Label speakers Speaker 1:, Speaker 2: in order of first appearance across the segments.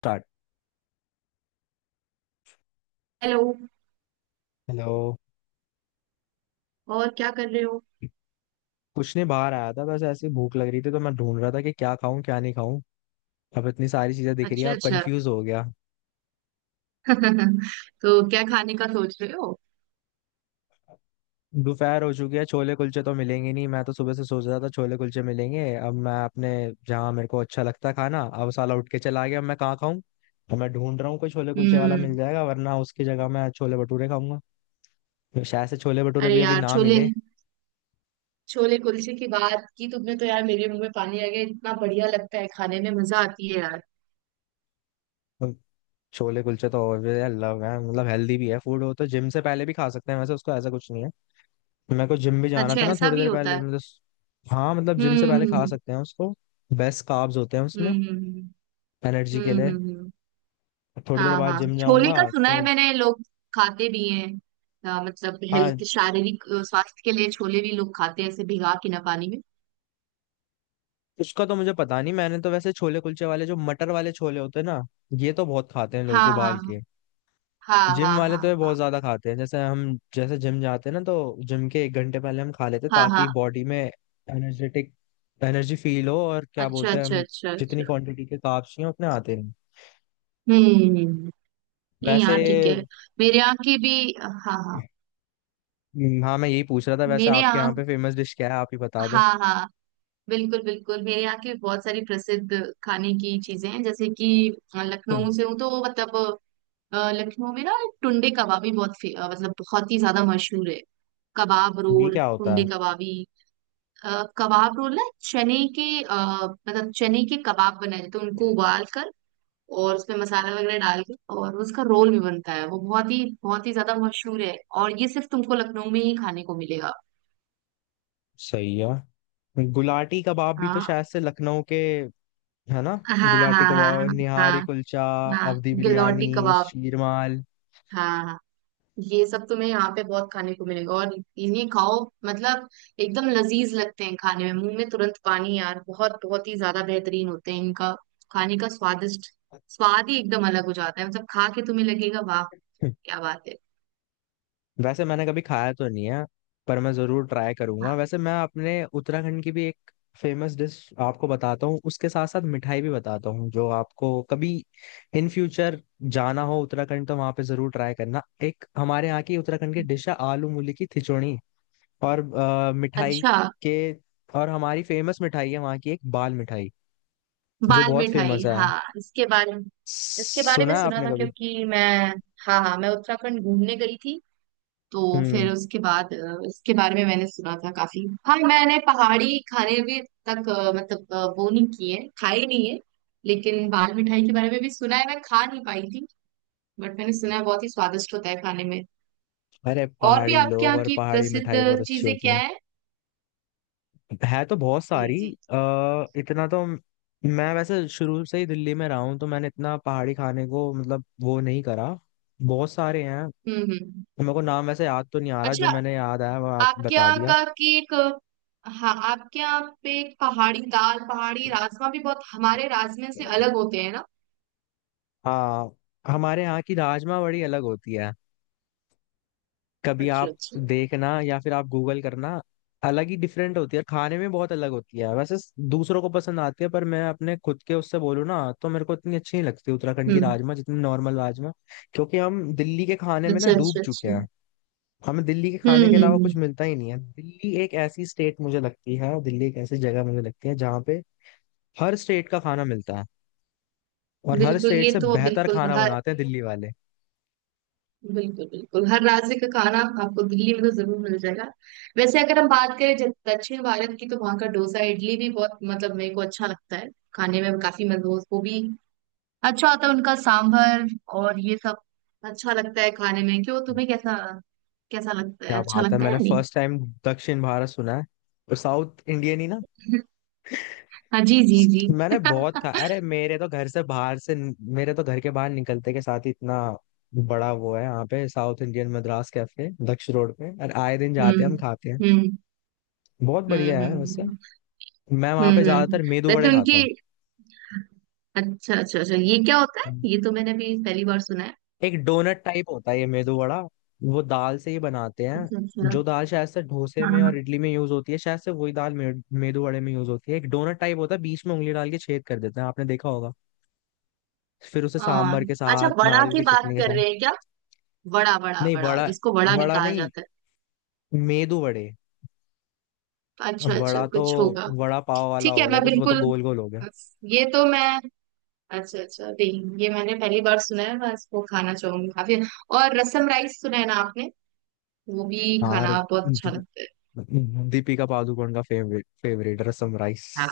Speaker 1: Start.
Speaker 2: Hello.
Speaker 1: Hello.
Speaker 2: और क्या कर रहे हो?
Speaker 1: कुछ नहीं, बाहर आया था, बस ऐसे ही भूख लग रही थी तो मैं ढूंढ रहा था कि क्या खाऊं क्या नहीं खाऊं। अब इतनी सारी चीजें दिख रही हैं,
Speaker 2: अच्छा,
Speaker 1: अब
Speaker 2: अच्छा।
Speaker 1: कंफ्यूज हो गया।
Speaker 2: तो क्या खाने का सोच रहे हो?
Speaker 1: दोपहर हो चुकी है, छोले कुलचे तो मिलेंगे नहीं, मैं तो सुबह से सोच रहा था छोले कुलचे मिलेंगे। अब मैं अपने जहाँ मेरे को अच्छा लगता है खाना, अब साला उठ के चला गया, अब मैं कहाँ खाऊं। तो मैं ढूंढ रहा हूँ कोई छोले कुलचे वाला मिल
Speaker 2: हम्म।
Speaker 1: जाएगा, वरना उसकी जगह मैं छोले भटूरे खाऊंगा। तो शायद से छोले भटूरे
Speaker 2: अरे
Speaker 1: भी अभी
Speaker 2: यार,
Speaker 1: ना
Speaker 2: छोले,
Speaker 1: मिले।
Speaker 2: छोले कुलचे की बात की तुमने, तो यार, मेरे मुंह में पानी आ गया। इतना बढ़िया लगता है, खाने में मजा आती है यार।
Speaker 1: तो छोले कुलचे तो लव है, मतलब हेल्दी भी है, फूड हो तो जिम से पहले भी खा सकते हैं, वैसे उसको ऐसा कुछ नहीं है। मेरे को जिम भी जाना
Speaker 2: अच्छा,
Speaker 1: था ना
Speaker 2: ऐसा
Speaker 1: थोड़ी
Speaker 2: भी
Speaker 1: देर
Speaker 2: होता
Speaker 1: पहले,
Speaker 2: है?
Speaker 1: मतलब हाँ, मतलब जिम से पहले खा
Speaker 2: हम्म।
Speaker 1: सकते हैं उसको। बेस्ट कार्ब्स होते हैं उसमें,
Speaker 2: हम्म। हम्म।
Speaker 1: एनर्जी
Speaker 2: हम्म।
Speaker 1: के लिए।
Speaker 2: हम्म, हम्म, हम्म।
Speaker 1: थोड़ी देर
Speaker 2: हाँ
Speaker 1: बाद
Speaker 2: हाँ,
Speaker 1: जिम
Speaker 2: छोले
Speaker 1: जाऊंगा।
Speaker 2: का सुना है
Speaker 1: तो
Speaker 2: मैंने, लोग खाते भी हैं। मतलब
Speaker 1: हाँ,
Speaker 2: हेल्थ शारीरिक स्वास्थ्य के लिए छोले भी लोग खाते हैं, ऐसे भिगा के ना पानी में।
Speaker 1: उसका तो मुझे पता नहीं, मैंने तो वैसे छोले कुलचे वाले जो मटर वाले छोले होते हैं ना, ये तो बहुत खाते हैं लोग
Speaker 2: हाँ
Speaker 1: उबाल
Speaker 2: हाँ।
Speaker 1: के।
Speaker 2: हाँ
Speaker 1: जिम
Speaker 2: हाँ
Speaker 1: वाले तो
Speaker 2: हाँ
Speaker 1: ये
Speaker 2: हाँ।
Speaker 1: बहुत ज्यादा खाते हैं, जैसे हम जैसे जिम जाते हैं ना, तो जिम के एक घंटे पहले हम खा लेते हैं
Speaker 2: हाँ हाँ
Speaker 1: ताकि
Speaker 2: हाँ।
Speaker 1: बॉडी में एनर्जेटिक एनर्जी फील हो, और क्या
Speaker 2: अच्छा
Speaker 1: बोलते हैं
Speaker 2: अच्छा
Speaker 1: हम,
Speaker 2: अच्छा
Speaker 1: जितनी
Speaker 2: अच्छा।
Speaker 1: क्वांटिटी के कार्ब्स चाहिए उतने आते हैं
Speaker 2: हम्म हम्म। नहीं
Speaker 1: वैसे।
Speaker 2: यार, ठीक है। मेरे यहाँ की भी, हाँ हाँ।
Speaker 1: हाँ मैं यही पूछ रहा था, वैसे
Speaker 2: मेरे
Speaker 1: आपके यहाँ
Speaker 2: यहाँ,
Speaker 1: पे फेमस डिश क्या है, आप ही बता दो।
Speaker 2: हाँ हाँ, बिल्कुल बिल्कुल, मेरे यहाँ के बहुत सारी प्रसिद्ध खाने की चीजें हैं, जैसे कि लखनऊ
Speaker 1: हम्म,
Speaker 2: से हूँ तो मतलब लखनऊ में ना, टुंडे कबाबी बहुत मतलब बहुत ही ज्यादा मशहूर है। कबाब
Speaker 1: ये
Speaker 2: रोल,
Speaker 1: क्या होता
Speaker 2: टुंडे
Speaker 1: है।
Speaker 2: कबाबी। कबाब रोल ना, चने के मतलब चने के कबाब बनाए जाते हैं, उनको उबाल कर, और उसमें मसाला वगैरह डाल के, और उसका रोल भी बनता है। वो बहुत ही ज्यादा मशहूर है। और ये सिर्फ तुमको लखनऊ में ही खाने को मिलेगा।
Speaker 1: सही है, गुलाटी कबाब भी तो
Speaker 2: हाँ
Speaker 1: शायद से लखनऊ के है ना।
Speaker 2: हाँ। हाँ
Speaker 1: गुलाटी
Speaker 2: हाँ।
Speaker 1: कबाब,
Speaker 2: हाँ
Speaker 1: निहारी
Speaker 2: हाँ
Speaker 1: कुलचा,
Speaker 2: हाँ।
Speaker 1: अवधी
Speaker 2: गिलौटी
Speaker 1: बिरयानी,
Speaker 2: कबाब।
Speaker 1: शीरमाल।
Speaker 2: हाँ हाँ। ये सब तुम्हें यहाँ पे बहुत खाने को मिलेगा, और इन्हें खाओ, मतलब एकदम लजीज लगते हैं खाने में, मुंह में तुरंत पानी यार। बहुत बहुत ही ज्यादा बेहतरीन होते हैं इनका खाने का, स्वादिष्ट स्वाद ही एकदम अलग हो जाता है, मतलब खा के तुम्हें लगेगा, वाह, क्या बात है!
Speaker 1: वैसे मैंने कभी खाया तो नहीं है, पर मैं जरूर ट्राई
Speaker 2: हाँ।
Speaker 1: करूंगा। वैसे मैं अपने उत्तराखंड की भी एक फेमस डिश आपको बताता हूँ, उसके साथ साथ मिठाई भी बताता हूँ, जो आपको कभी इन फ्यूचर जाना हो उत्तराखंड तो वहां पे जरूर ट्राई करना। एक हमारे यहाँ की उत्तराखंड की डिश है आलू मूली की खिचड़ी, और मिठाई
Speaker 2: अच्छा।
Speaker 1: के, और हमारी फेमस मिठाई है वहाँ की एक बाल मिठाई, जो
Speaker 2: बाल
Speaker 1: बहुत
Speaker 2: मिठाई,
Speaker 1: फेमस है।
Speaker 2: हाँ, इसके बारे में
Speaker 1: सुना है
Speaker 2: सुना
Speaker 1: आपने
Speaker 2: था,
Speaker 1: कभी।
Speaker 2: क्योंकि मैं, हाँ हाँ, मैं उत्तराखंड घूमने गई थी। तो
Speaker 1: हम्म।
Speaker 2: फिर उसके बाद इसके बारे में मैंने सुना था काफी। हाँ, मैंने पहाड़ी खाने भी तक मतलब वो नहीं किए, खाए नहीं है। लेकिन बाल मिठाई के बारे में भी सुना है, मैं खा नहीं पाई थी, बट मैंने सुना है बहुत ही स्वादिष्ट होता है खाने में।
Speaker 1: अरे
Speaker 2: और भी
Speaker 1: पहाड़ी
Speaker 2: आपके
Speaker 1: लोग
Speaker 2: यहाँ
Speaker 1: और
Speaker 2: की
Speaker 1: पहाड़ी
Speaker 2: प्रसिद्ध
Speaker 1: मिठाई बहुत अच्छी
Speaker 2: चीजें
Speaker 1: होती
Speaker 2: क्या
Speaker 1: है।
Speaker 2: है?
Speaker 1: है तो बहुत
Speaker 2: जी
Speaker 1: सारी।
Speaker 2: जी।
Speaker 1: इतना तो मैं वैसे शुरू से ही दिल्ली में रहा हूँ, तो मैंने इतना पहाड़ी खाने को मतलब वो नहीं करा। बहुत सारे हैं,
Speaker 2: हम्म।
Speaker 1: मेरे को नाम वैसे याद तो नहीं आ रहा, जो
Speaker 2: अच्छा।
Speaker 1: मैंने याद आया वो आप
Speaker 2: आपके
Speaker 1: बता
Speaker 2: यहाँ
Speaker 1: दिया।
Speaker 2: का केक? हाँ, आपके यहाँ पे एक पहाड़ी दाल, पहाड़ी राजमा भी बहुत हमारे राजमे से अलग होते हैं ना?
Speaker 1: हाँ, हमारे यहाँ की राजमा बड़ी अलग होती है। कभी
Speaker 2: अच्छा
Speaker 1: आप
Speaker 2: अच्छा।
Speaker 1: देखना, या फिर आप गूगल करना। अलग ही डिफरेंट होती है खाने में, बहुत अलग होती है वैसे। दूसरों को पसंद आती है पर मैं अपने खुद के उससे बोलूँ ना, तो मेरे को इतनी अच्छी नहीं लगती उत्तराखंड की
Speaker 2: हम्म।
Speaker 1: राजमा जितनी नॉर्मल राजमा। क्योंकि हम दिल्ली के खाने में ना
Speaker 2: अच्छा
Speaker 1: डूब
Speaker 2: अच्छा
Speaker 1: चुके
Speaker 2: अच्छा।
Speaker 1: हैं। हमें दिल्ली के
Speaker 2: हम्म
Speaker 1: खाने के
Speaker 2: हम्म,
Speaker 1: अलावा कुछ
Speaker 2: हम्म,
Speaker 1: मिलता ही नहीं है। दिल्ली एक ऐसी स्टेट मुझे लगती है, दिल्ली एक ऐसी जगह मुझे लगती है, जहाँ पे हर स्टेट का खाना मिलता है, और हर
Speaker 2: बिल्कुल।
Speaker 1: स्टेट
Speaker 2: ये
Speaker 1: से
Speaker 2: तो
Speaker 1: बेहतर
Speaker 2: बिल्कुल
Speaker 1: खाना
Speaker 2: हर,
Speaker 1: बनाते हैं दिल्ली वाले।
Speaker 2: बिल्कुल बिल्कुल हर राज्य का खाना आपको दिल्ली में तो जरूर मिल जाएगा। वैसे अगर हम बात करें जब दक्षिण भारत की, तो वहाँ का डोसा इडली भी बहुत मतलब मेरे को अच्छा लगता है खाने में, काफी मजबूत वो भी, अच्छा होता है उनका सांभर और ये सब, अच्छा लगता है खाने में। क्यों, तुम्हें कैसा कैसा लगता
Speaker 1: क्या
Speaker 2: है, अच्छा
Speaker 1: बात है,
Speaker 2: लगता है या
Speaker 1: मैंने
Speaker 2: नहीं?
Speaker 1: फर्स्ट टाइम दक्षिण भारत सुना है, और साउथ इंडियन ही ना।
Speaker 2: हाँ जी, जी जी।
Speaker 1: मैंने बहुत खा, अरे मेरे तो घर से बाहर से, मेरे तो घर के बाहर निकलते के साथ ही इतना बड़ा वो है, यहाँ पे south Indian Madras cafe Daksh road पे, और आए दिन जाते हैं
Speaker 2: हम्म
Speaker 1: हम, खाते हैं।
Speaker 2: हम्म।
Speaker 1: बहुत बढ़िया है वैसे।
Speaker 2: हम्म।
Speaker 1: मैं वहां पे
Speaker 2: हम्म हम्म।
Speaker 1: ज्यादातर मेदू
Speaker 2: वैसे
Speaker 1: वड़े खाता
Speaker 2: उनकी,
Speaker 1: हूँ।
Speaker 2: अच्छा अच्छा अच्छा, ये क्या होता है? ये तो मैंने भी पहली बार सुना है।
Speaker 1: एक डोनट टाइप होता है ये मेदू वड़ा, वो दाल से ही बनाते
Speaker 2: अच्छा
Speaker 1: हैं।
Speaker 2: अच्छा।
Speaker 1: जो दाल शायद से डोसे में और
Speaker 2: हाँ
Speaker 1: इडली में यूज होती है, शायद से वही दाल मेदू वड़े में यूज होती है। एक डोनट टाइप होता है, बीच में उंगली डाल के छेद कर देते हैं, आपने देखा होगा। फिर उसे
Speaker 2: हाँ।
Speaker 1: सांभर के
Speaker 2: अच्छा,
Speaker 1: साथ,
Speaker 2: वड़ा
Speaker 1: नारियल
Speaker 2: की
Speaker 1: की
Speaker 2: बात
Speaker 1: चटनी के
Speaker 2: कर
Speaker 1: साथ।
Speaker 2: रहे हैं क्या? वड़ा वड़ा
Speaker 1: नहीं
Speaker 2: वड़ा,
Speaker 1: वड़ा,
Speaker 2: जिसको वड़ा भी
Speaker 1: वड़ा
Speaker 2: कहा
Speaker 1: नहीं,
Speaker 2: जाता
Speaker 1: मेदू वड़े।
Speaker 2: है। अच्छा
Speaker 1: अब
Speaker 2: अच्छा,
Speaker 1: वड़ा तो
Speaker 2: कुछ होगा।
Speaker 1: वड़ा पाव वाला
Speaker 2: ठीक
Speaker 1: हो
Speaker 2: है।
Speaker 1: गया
Speaker 2: मैं
Speaker 1: कुछ, वो तो
Speaker 2: बिल्कुल,
Speaker 1: गोल गोल हो गया।
Speaker 2: ये तो मैं, अच्छा अच्छा, नहीं, ये मैंने पहली बार सुना है, मैं इसको खाना चाहूंगी काफी। और रसम राइस सुना है ना आपने? वो भी
Speaker 1: हाँ। और
Speaker 2: खाना बहुत अच्छा
Speaker 1: दी-
Speaker 2: लगता है।
Speaker 1: दीपिका पादुकोण का फेवरेट फेवरेट रसम राइस।
Speaker 2: हाँ,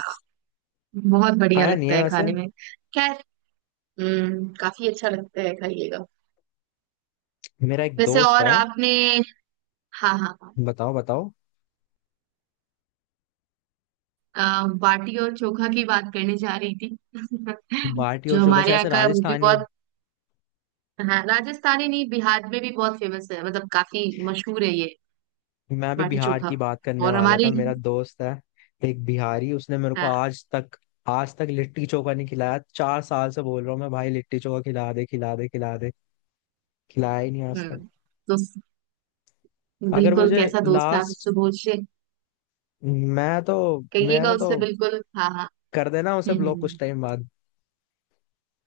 Speaker 2: बहुत बढ़िया
Speaker 1: खाया नहीं
Speaker 2: लगता
Speaker 1: है
Speaker 2: है
Speaker 1: वैसे।
Speaker 2: खाने में। खैर, हम्म, काफी अच्छा लगता है, खाइएगा।
Speaker 1: मेरा एक
Speaker 2: वैसे,
Speaker 1: दोस्त
Speaker 2: और
Speaker 1: है।
Speaker 2: आपने, हाँ हाँ हाँ,
Speaker 1: बताओ बताओ।
Speaker 2: बाटी और चोखा की बात करने जा रही थी।
Speaker 1: बाटी और
Speaker 2: जो
Speaker 1: चोखा
Speaker 2: हमारे
Speaker 1: शायद
Speaker 2: यहाँ
Speaker 1: से
Speaker 2: का, वो भी
Speaker 1: राजस्थानी।
Speaker 2: बहुत। हाँ, राजस्थानी नहीं, बिहार में भी बहुत फेमस है, मतलब काफी मशहूर है ये
Speaker 1: मैं अभी
Speaker 2: बाटी
Speaker 1: बिहार की
Speaker 2: चोखा।
Speaker 1: बात करने
Speaker 2: और
Speaker 1: वाला था,
Speaker 2: हमारे,
Speaker 1: मेरा दोस्त है एक बिहारी, उसने मेरे को
Speaker 2: हाँ।
Speaker 1: आज तक लिट्टी चोखा नहीं खिलाया। चार साल से बोल रहा हूँ मैं, भाई लिट्टी चोखा खिला दे खिला दे खिला दे, खिलाया ही नहीं आज तक।
Speaker 2: हम्म। तो
Speaker 1: अगर
Speaker 2: बिल्कुल,
Speaker 1: मुझे
Speaker 2: कैसा दोस्त है, आप
Speaker 1: लास्ट,
Speaker 2: उससे पूछिए,
Speaker 1: मैं तो,
Speaker 2: कहिएगा
Speaker 1: मैंने तो,
Speaker 2: उससे बिल्कुल, हाँ हाँ।
Speaker 1: कर देना उसे
Speaker 2: हम्म
Speaker 1: ब्लॉक कुछ
Speaker 2: हम्म,
Speaker 1: टाइम बाद।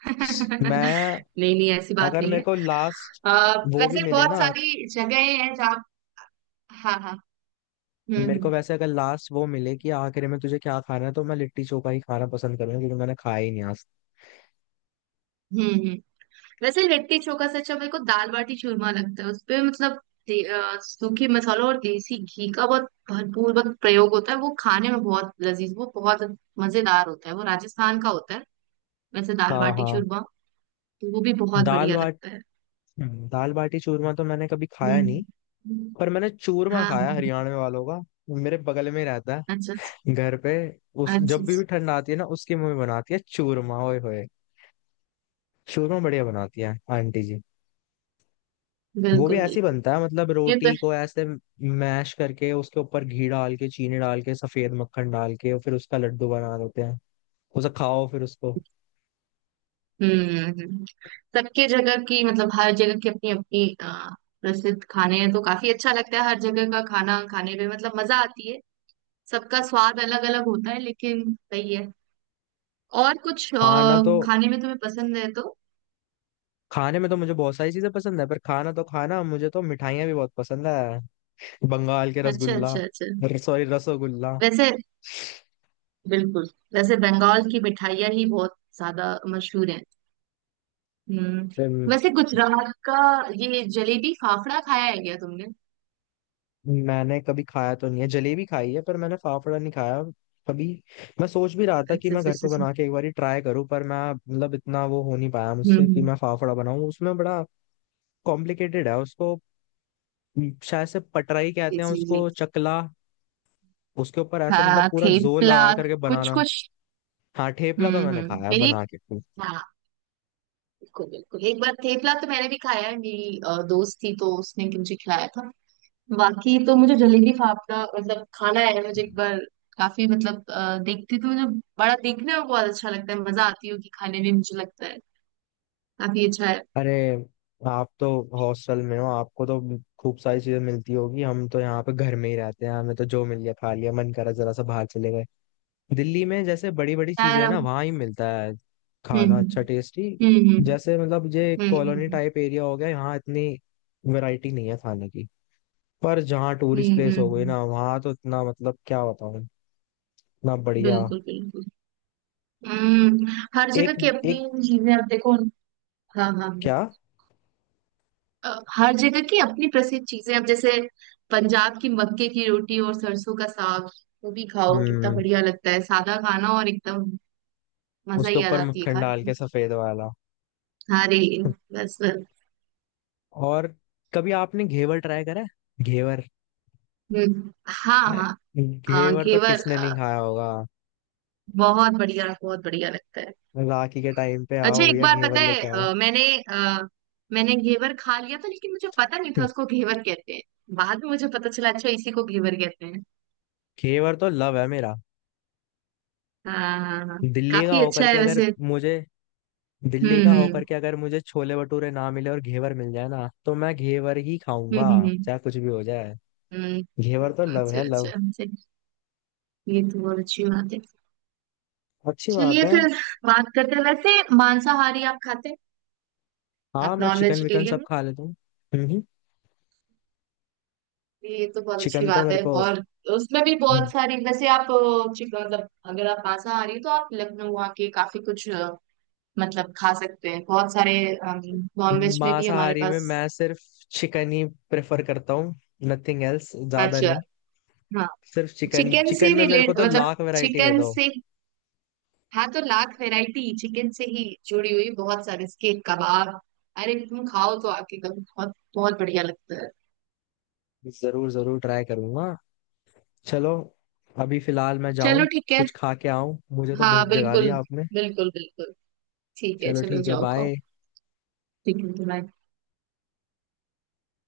Speaker 2: हम्म।
Speaker 1: मैं,
Speaker 2: नहीं नहीं, ऐसी बात
Speaker 1: अगर
Speaker 2: नहीं
Speaker 1: मेरे
Speaker 2: है।
Speaker 1: को लास्ट
Speaker 2: आ,
Speaker 1: वो भी
Speaker 2: वैसे
Speaker 1: मिले
Speaker 2: बहुत
Speaker 1: ना,
Speaker 2: सारी जगहें हैं जहाँ, हाँ हाँ।
Speaker 1: मेरे
Speaker 2: हम्म।
Speaker 1: को वैसे अगर लास्ट वो मिले कि आखिर में तुझे क्या खाना है, तो मैं लिट्टी चोखा ही खाना पसंद करूंगा, क्योंकि मैंने खाया ही नहीं आज
Speaker 2: हम्म हम्म। वैसे लिट्टी चोखा से अच्छा मेरे को दाल बाटी चूरमा लगता है उसपे, मतलब दे- सूखे मसालों और देसी घी का बहुत भरपूर बहुत प्रयोग होता है, वो खाने में बहुत लजीज, वो बहुत मजेदार होता है, वो राजस्थान का होता है। वैसे
Speaker 1: तक।
Speaker 2: दाल
Speaker 1: हाँ
Speaker 2: बाटी
Speaker 1: हाँ,
Speaker 2: चूरमा तो वो भी बहुत
Speaker 1: दाल
Speaker 2: बढ़िया
Speaker 1: बाट,
Speaker 2: लगता है।
Speaker 1: दाल बाटी चूरमा तो मैंने कभी खाया नहीं।
Speaker 2: हम्म हम्म।
Speaker 1: पर मैंने चूरमा
Speaker 2: हाँ
Speaker 1: खाया
Speaker 2: हाँ।
Speaker 1: हरियाणा वालों का, मेरे बगल में ही रहता
Speaker 2: अच्छा
Speaker 1: है घर पे। उस जब भी
Speaker 2: अच्छा।
Speaker 1: ठंड आती है ना, उसकी मम्मी बनाती है चूरमा, ओए होए। चूरमा बढ़िया बनाती है आंटी जी। वो भी
Speaker 2: बिल्कुल
Speaker 1: ऐसे ही
Speaker 2: बिल्कुल।
Speaker 1: बनता है, मतलब
Speaker 2: ये तो,
Speaker 1: रोटी को ऐसे मैश करके उसके ऊपर घी डाल के, चीनी डाल के, सफेद मक्खन डाल के, और फिर उसका लड्डू बना देते हैं। उसे खाओ, फिर उसको
Speaker 2: हम्म। सबके जगह की, मतलब हर जगह की अपनी अपनी प्रसिद्ध खाने हैं, तो काफी अच्छा लगता है हर जगह का खाना खाने में, मतलब मजा आती है। सबका स्वाद अलग अलग होता है, लेकिन सही है। और कुछ
Speaker 1: खाना तो,
Speaker 2: खाने में तुम्हें पसंद है तो?
Speaker 1: खाने में तो मुझे बहुत सारी चीजें पसंद है, पर खाना तो खाना, मुझे तो मिठाइयाँ भी बहुत पसंद है। बंगाल के
Speaker 2: अच्छा
Speaker 1: रसगुल्ला,
Speaker 2: अच्छा अच्छा।
Speaker 1: सॉरी रसोगुल्ला।
Speaker 2: वैसे, बिल्कुल, वैसे बंगाल की मिठाइयाँ ही बहुत ज्यादा मशहूर है। हम्म। वैसे गुजरात का ये जलेबी फाफड़ा खाया है क्या तुमने?
Speaker 1: मैंने कभी खाया तो नहीं है, जलेबी खाई है पर मैंने फाफड़ा नहीं खाया कभी। मैं सोच भी रहा था कि
Speaker 2: अच्छा
Speaker 1: मैं
Speaker 2: अच्छा
Speaker 1: घर
Speaker 2: अच्छा
Speaker 1: पे
Speaker 2: अच्छा।
Speaker 1: बना के एक बार ट्राई करूं, पर मैं मतलब इतना वो हो नहीं पाया
Speaker 2: हम्म
Speaker 1: मुझसे कि
Speaker 2: हम्म।
Speaker 1: मैं फाफड़ा बनाऊं, उसमें बड़ा कॉम्प्लिकेटेड है उसको। शायद से पटराई
Speaker 2: जी
Speaker 1: कहते हैं
Speaker 2: जी जी।
Speaker 1: उसको, चकला, उसके ऊपर ऐसे मतलब
Speaker 2: हाँ,
Speaker 1: पूरा जोर
Speaker 2: थेपला,
Speaker 1: लगा करके
Speaker 2: कुछ
Speaker 1: बनाना।
Speaker 2: कुछ।
Speaker 1: हाँ ठेपला तो मैंने
Speaker 2: हम्म।
Speaker 1: खाया है
Speaker 2: मेरी,
Speaker 1: बना के।
Speaker 2: हाँ, बिल्कुल बिल्कुल, एक बार थेपला तो मैंने भी खाया है, मेरी दोस्त थी तो उसने मुझे खिलाया था। बाकी तो मुझे जलेबी फाफड़ा, मतलब खाना है मुझे एक बार, काफी मतलब देखती तो मुझे बड़ा, देखने में बहुत अच्छा लगता है, मजा आती होगी खाने में मुझे लगता है, काफी अच्छा है।
Speaker 1: अरे आप तो हॉस्टल में हो, आपको तो खूब सारी चीजें मिलती होगी। हम तो यहाँ पे घर में ही रहते हैं, हमें तो जो मिल गया खा लिया, मन करा जरा सा बाहर चले गए। दिल्ली में जैसे बड़ी बड़ी चीजें
Speaker 2: यार,
Speaker 1: हैं ना, वहाँ ही मिलता है
Speaker 2: हम्म
Speaker 1: खाना अच्छा
Speaker 2: हम्म।
Speaker 1: टेस्टी। जैसे मतलब ये
Speaker 2: हम्म।
Speaker 1: कॉलोनी
Speaker 2: हम्म।
Speaker 1: टाइप एरिया हो गया, यहाँ इतनी वैरायटी नहीं है खाने की। पर जहाँ
Speaker 2: हम्म,
Speaker 1: टूरिस्ट
Speaker 2: हम्म,
Speaker 1: प्लेस हो
Speaker 2: हम्म,
Speaker 1: गई
Speaker 2: हम्म।
Speaker 1: ना, वहाँ तो इतना मतलब क्या बताऊँ, इतना बढ़िया।
Speaker 2: बिल्कुल बिल्कुल। हम्म। हर जगह
Speaker 1: एक
Speaker 2: की अपनी
Speaker 1: एक
Speaker 2: चीजें, अब देखो। हाँ हाँ हाँ।
Speaker 1: क्या।
Speaker 2: हर जगह की अपनी प्रसिद्ध चीजें, अब जैसे पंजाब की मक्के की रोटी और सरसों का साग, वो भी खाओ, कितना
Speaker 1: हम्म।
Speaker 2: बढ़िया लगता है, सादा खाना और एकदम मजा
Speaker 1: उसके
Speaker 2: ही आ
Speaker 1: ऊपर
Speaker 2: जाती है
Speaker 1: मक्खन
Speaker 2: खाने
Speaker 1: डाल
Speaker 2: में।
Speaker 1: के सफेद वाला,
Speaker 2: हाँ रे, बस बस।
Speaker 1: और कभी आपने घेवर ट्राई करा है? घेवर।
Speaker 2: हाँ हाँ। हाँ,
Speaker 1: घेवर तो
Speaker 2: घेवर,
Speaker 1: किसने नहीं खाया होगा।
Speaker 2: बहुत बढ़िया, बहुत बढ़िया लगता है।
Speaker 1: राखी के टाइम पे
Speaker 2: अच्छा,
Speaker 1: आओ
Speaker 2: एक
Speaker 1: भैया
Speaker 2: बार
Speaker 1: घेवर
Speaker 2: पता है,
Speaker 1: लेके आओ।
Speaker 2: मैंने घेवर खा लिया था, लेकिन मुझे पता नहीं था उसको घेवर कहते हैं। बाद में मुझे पता चला, अच्छा, इसी को घेवर कहते हैं।
Speaker 1: घेवर तो लव है मेरा।
Speaker 2: हाँ हाँ हाँ हाँ।
Speaker 1: दिल्ली का
Speaker 2: काफी
Speaker 1: होकर
Speaker 2: अच्छा है
Speaker 1: के अगर
Speaker 2: वैसे।
Speaker 1: मुझे, दिल्ली का
Speaker 2: हम्म।
Speaker 1: होकर के अगर मुझे छोले भटूरे ना मिले और घेवर मिल जाए ना, तो मैं घेवर ही खाऊंगा
Speaker 2: हम्म। हम्म।
Speaker 1: चाहे कुछ भी हो जाए।
Speaker 2: हम्म।
Speaker 1: घेवर तो लव
Speaker 2: अच्छा
Speaker 1: है,
Speaker 2: अच्छा
Speaker 1: लव।
Speaker 2: अच्छा, ये तो बहुत अच्छी बात है।
Speaker 1: अच्छी बात
Speaker 2: चलिए
Speaker 1: है।
Speaker 2: फिर, बात करते हैं, वैसे मांसाहारी आप खाते हैं?
Speaker 1: हाँ
Speaker 2: आप
Speaker 1: मैं
Speaker 2: नॉन
Speaker 1: चिकन विकन सब
Speaker 2: वेजिटेरियन
Speaker 1: खा लेता हूँ। हम्म हम्म।
Speaker 2: हैं, ये तो बहुत अच्छी
Speaker 1: चिकन तो
Speaker 2: बात
Speaker 1: मेरे
Speaker 2: है।
Speaker 1: को,
Speaker 2: और उसमें भी बहुत
Speaker 1: हम्म,
Speaker 2: सारी, वैसे आप मतलब अगर आप मांसाहारी हो, तो आप लखनऊ आके काफी कुछ मतलब खा सकते हैं, बहुत सारे नॉन वेज में भी हमारे
Speaker 1: मांसाहारी
Speaker 2: पास।
Speaker 1: में मैं सिर्फ चिकन ही प्रेफर करता हूँ, नथिंग एल्स ज्यादा
Speaker 2: अच्छा,
Speaker 1: नहीं।
Speaker 2: हाँ,
Speaker 1: सिर्फ चिकन,
Speaker 2: चिकन
Speaker 1: चिकन
Speaker 2: से
Speaker 1: में मेरे को
Speaker 2: रिलेट
Speaker 1: तो
Speaker 2: मतलब,
Speaker 1: लाख वैरायटी दे
Speaker 2: चिकन
Speaker 1: दो।
Speaker 2: से, हाँ, तो लाख वैरायटी चिकन से ही जुड़ी हुई, बहुत सारे इसके कबाब। अरे, तुम खाओ तो आपके कब बहुत बहुत बढ़िया लगता है।
Speaker 1: जरूर जरूर ट्राई करूंगा। चलो अभी फिलहाल मैं जाऊं,
Speaker 2: चलो ठीक है।
Speaker 1: कुछ खा के आऊं, मुझे तो
Speaker 2: हाँ
Speaker 1: भूख जगा
Speaker 2: बिल्कुल,
Speaker 1: दिया आपने।
Speaker 2: बिल्कुल बिल्कुल। ठीक है,
Speaker 1: चलो
Speaker 2: चलो
Speaker 1: ठीक है,
Speaker 2: जाओ, खाओ।
Speaker 1: बाय।
Speaker 2: ठीक है, bye।